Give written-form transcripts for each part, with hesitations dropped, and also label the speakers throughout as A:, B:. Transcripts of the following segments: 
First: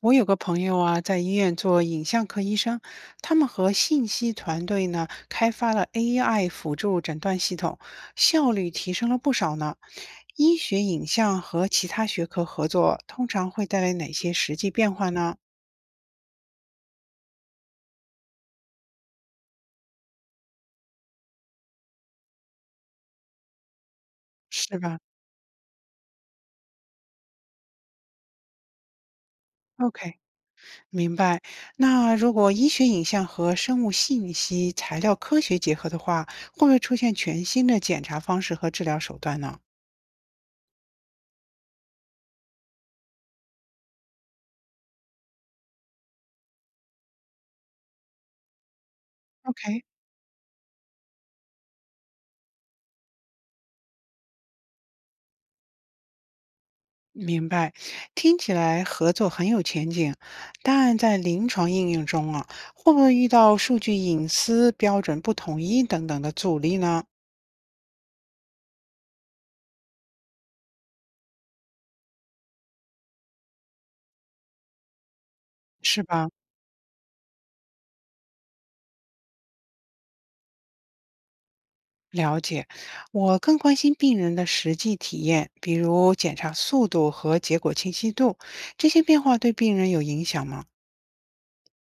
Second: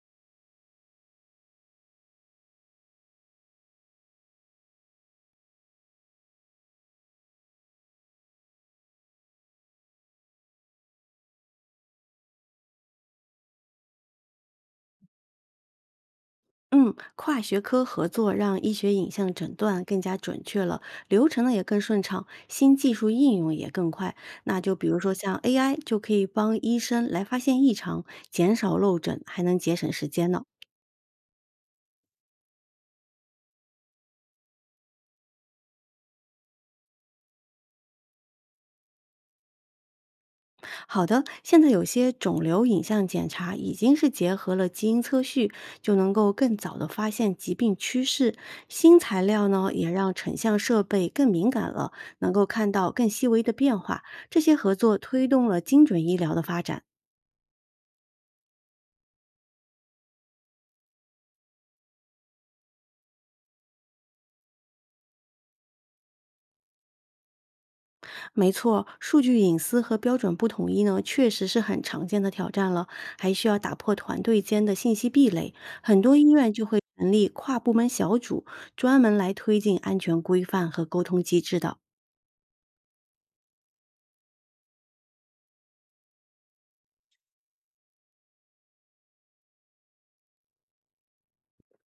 A: 我有个朋友啊，在医院做影像科医生，他们和信息团队呢开发了 AI 辅助诊断系统，效率提升了不少呢。医学影像和其他学科合作，通常会带来哪些实际变化呢？
B: 嗯，跨学科合作让医学影像诊断更加准确了，流程呢也更顺畅，新技术应用也更快。那就
A: 是
B: 比如
A: 吧
B: 说像 AI 就可以帮医生来发现异常，减少漏诊，还能节省时
A: ？OK，
B: 间呢。
A: 明白。那如果医学影像和生物信息材料科学结合的话，会不会出现全新的检查方式和治疗手段呢
B: 好的，现在有些肿瘤影像检查已经是结合了基因测序，就能够更早的发现疾病趋势。新材料呢，
A: ？OK，
B: 也让成像设备更敏感了，能够看到更细微的变化。这些合作推动了精准医疗的发展。
A: 明白，听起来合作很有前景，但在临床应用中啊，会不会遇到数据隐私标准不统一等等的阻力呢？
B: 没错，数据隐私和标准不统一呢，确实是很常见的挑战了，还需要打破团队间的信息壁垒。很
A: 是
B: 多
A: 吧？
B: 医院就会成立跨部门小组，专门来推进安全规范和沟通机制的。
A: 了解，我更关心病人的实际体验，比如检查速度和结果清晰度，这些变化对病人有影响吗？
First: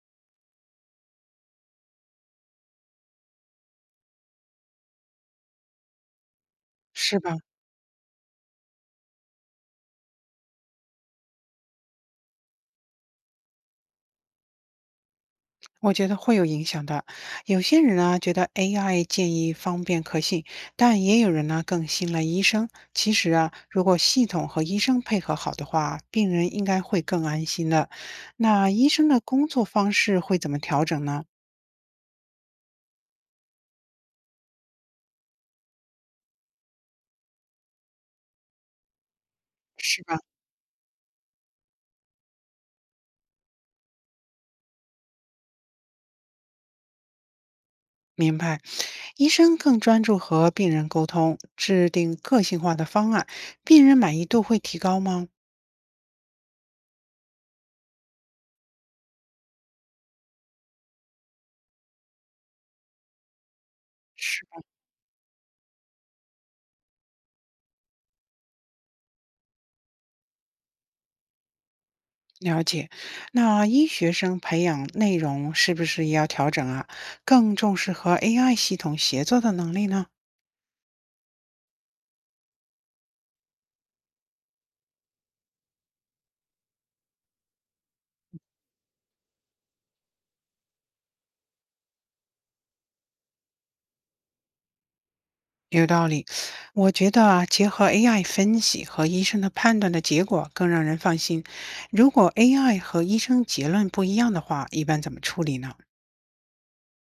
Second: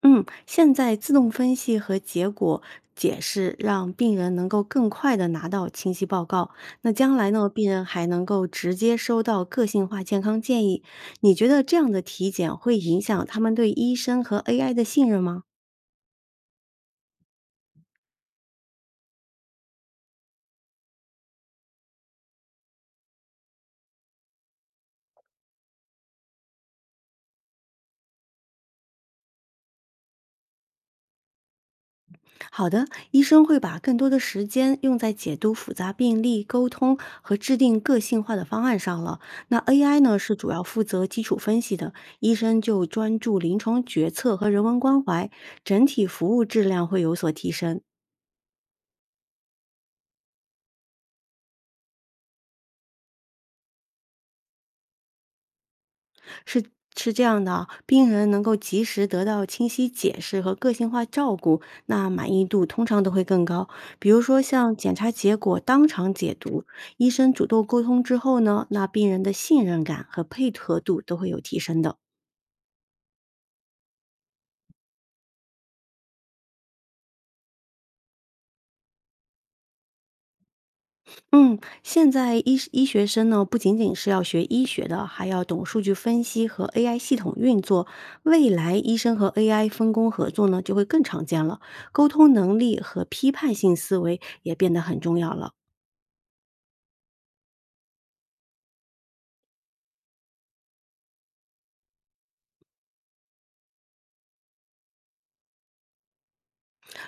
B: 嗯，现在自动分析和结果解释让病人能够更快的拿到清晰报告。那将
A: 是
B: 来
A: 吧？
B: 呢，病人还能够直接收到个性化健康建议。你觉得这样的体检会影响他们对医生和 AI 的信任吗？
A: 我觉得会有影响的。有些人呢觉得 AI 建议方便可信，但也有人呢更信赖医生。其实啊，如果系统和医生配合好的话，病人应该会更安心的。那医生的工作方式会怎么调整呢？
B: 好的，医生会把更多的时间用在解读复杂病例、沟通和制定个性化的方案上了。那 AI
A: 是
B: 呢，
A: 吧？
B: 是主要负责基础分析的，医生就专注临床决策和人文关怀，整体服务质量会有所提升。
A: 明白，医生更专注和病人沟通，制定个性化的方案，病人满意度会提高吗？
B: 是是这样的啊，病人能够及时得到清晰解释和个性化照顾，那满意度通常都会更高。比如
A: 是。
B: 说像检查结果当场解读，医生主动沟通之后呢，那病人的信任感和配合度都会有提升的。
A: 了解，那医学生培养内容是不是也要调整啊？更重视和 AI 系统协作的能力呢？
B: 嗯，现在医学生呢，不仅仅是要学医学的，还要懂数据分析和 AI 系统运作。未来医生和 AI 分工合作呢，就会更常见了。沟通能力和批判性思维也变得很重要了。
A: 有道理，我觉得啊结合 AI 分析和医生的判断的结果更让人放心。如果 AI 和医生结论不一样的话，一般怎么处理呢？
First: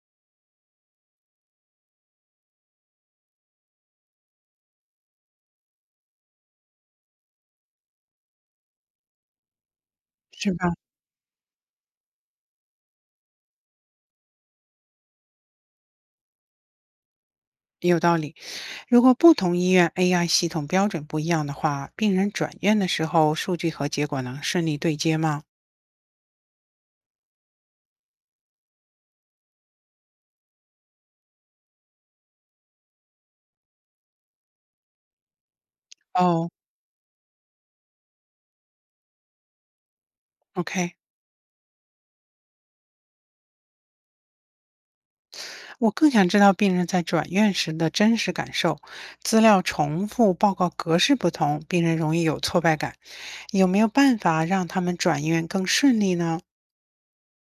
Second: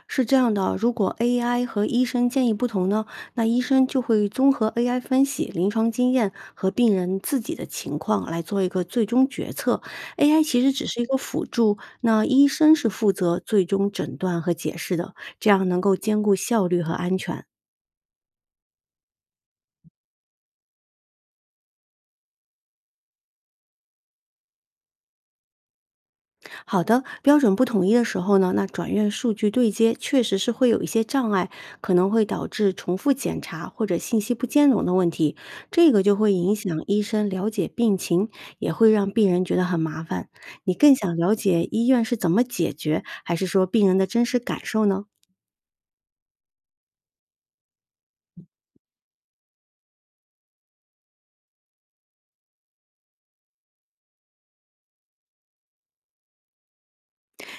B: 是这样的啊，如果 AI 和医生建议不同呢，那医生就会综合 AI 分析、临床经验和病人自己的情况来做一个最终决策。AI
A: 是
B: 其实
A: 吧？
B: 只是一个辅助，那医生是负责最终诊断和解释的，这样能够兼顾效率和安全。
A: 有道理。如果不同医院 AI 系统标准不一样的话，病人转院的时候，数据和结果能顺利对接吗？
B: 好的，标准不统一的时候呢，那转院数据对接确实是会有一些障碍，可能会导致重复检查或者信息不兼容的问题，这个就会
A: 哦
B: 影响医生了解病情，也会让病人觉得很麻烦。你更
A: ，OK。
B: 想了解医院是怎么解决，还是说病人的真实感受呢？
A: 我更想知道病人在转院时的真实感受。资料重复，报告格式不同，病人容易有挫败感。有没有办法让他们转院更顺利呢？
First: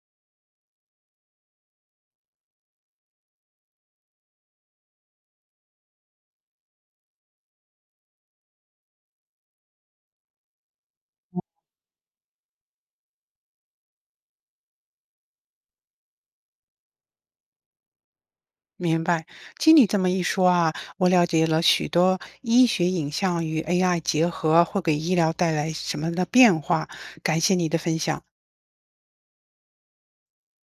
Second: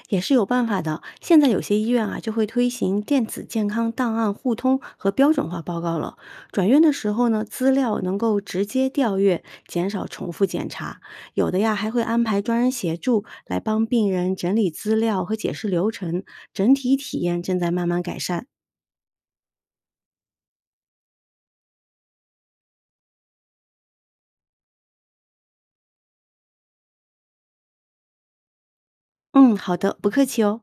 B: 也是有办法的。现在有些医院啊，就会推行电子健康档案互通和标准化报告了。转院的时候呢，资料能够直接调阅，减少重复检查。有的呀，还会安排专人协助来帮病人整理资料和解释流程，整体体验正在慢慢改善。
A: 明白，经你这么一说啊，我了解了许多医学影像与 AI 结合会给医疗带来什么的变化。感谢你的分享。
B: 嗯，好的，不客气哦。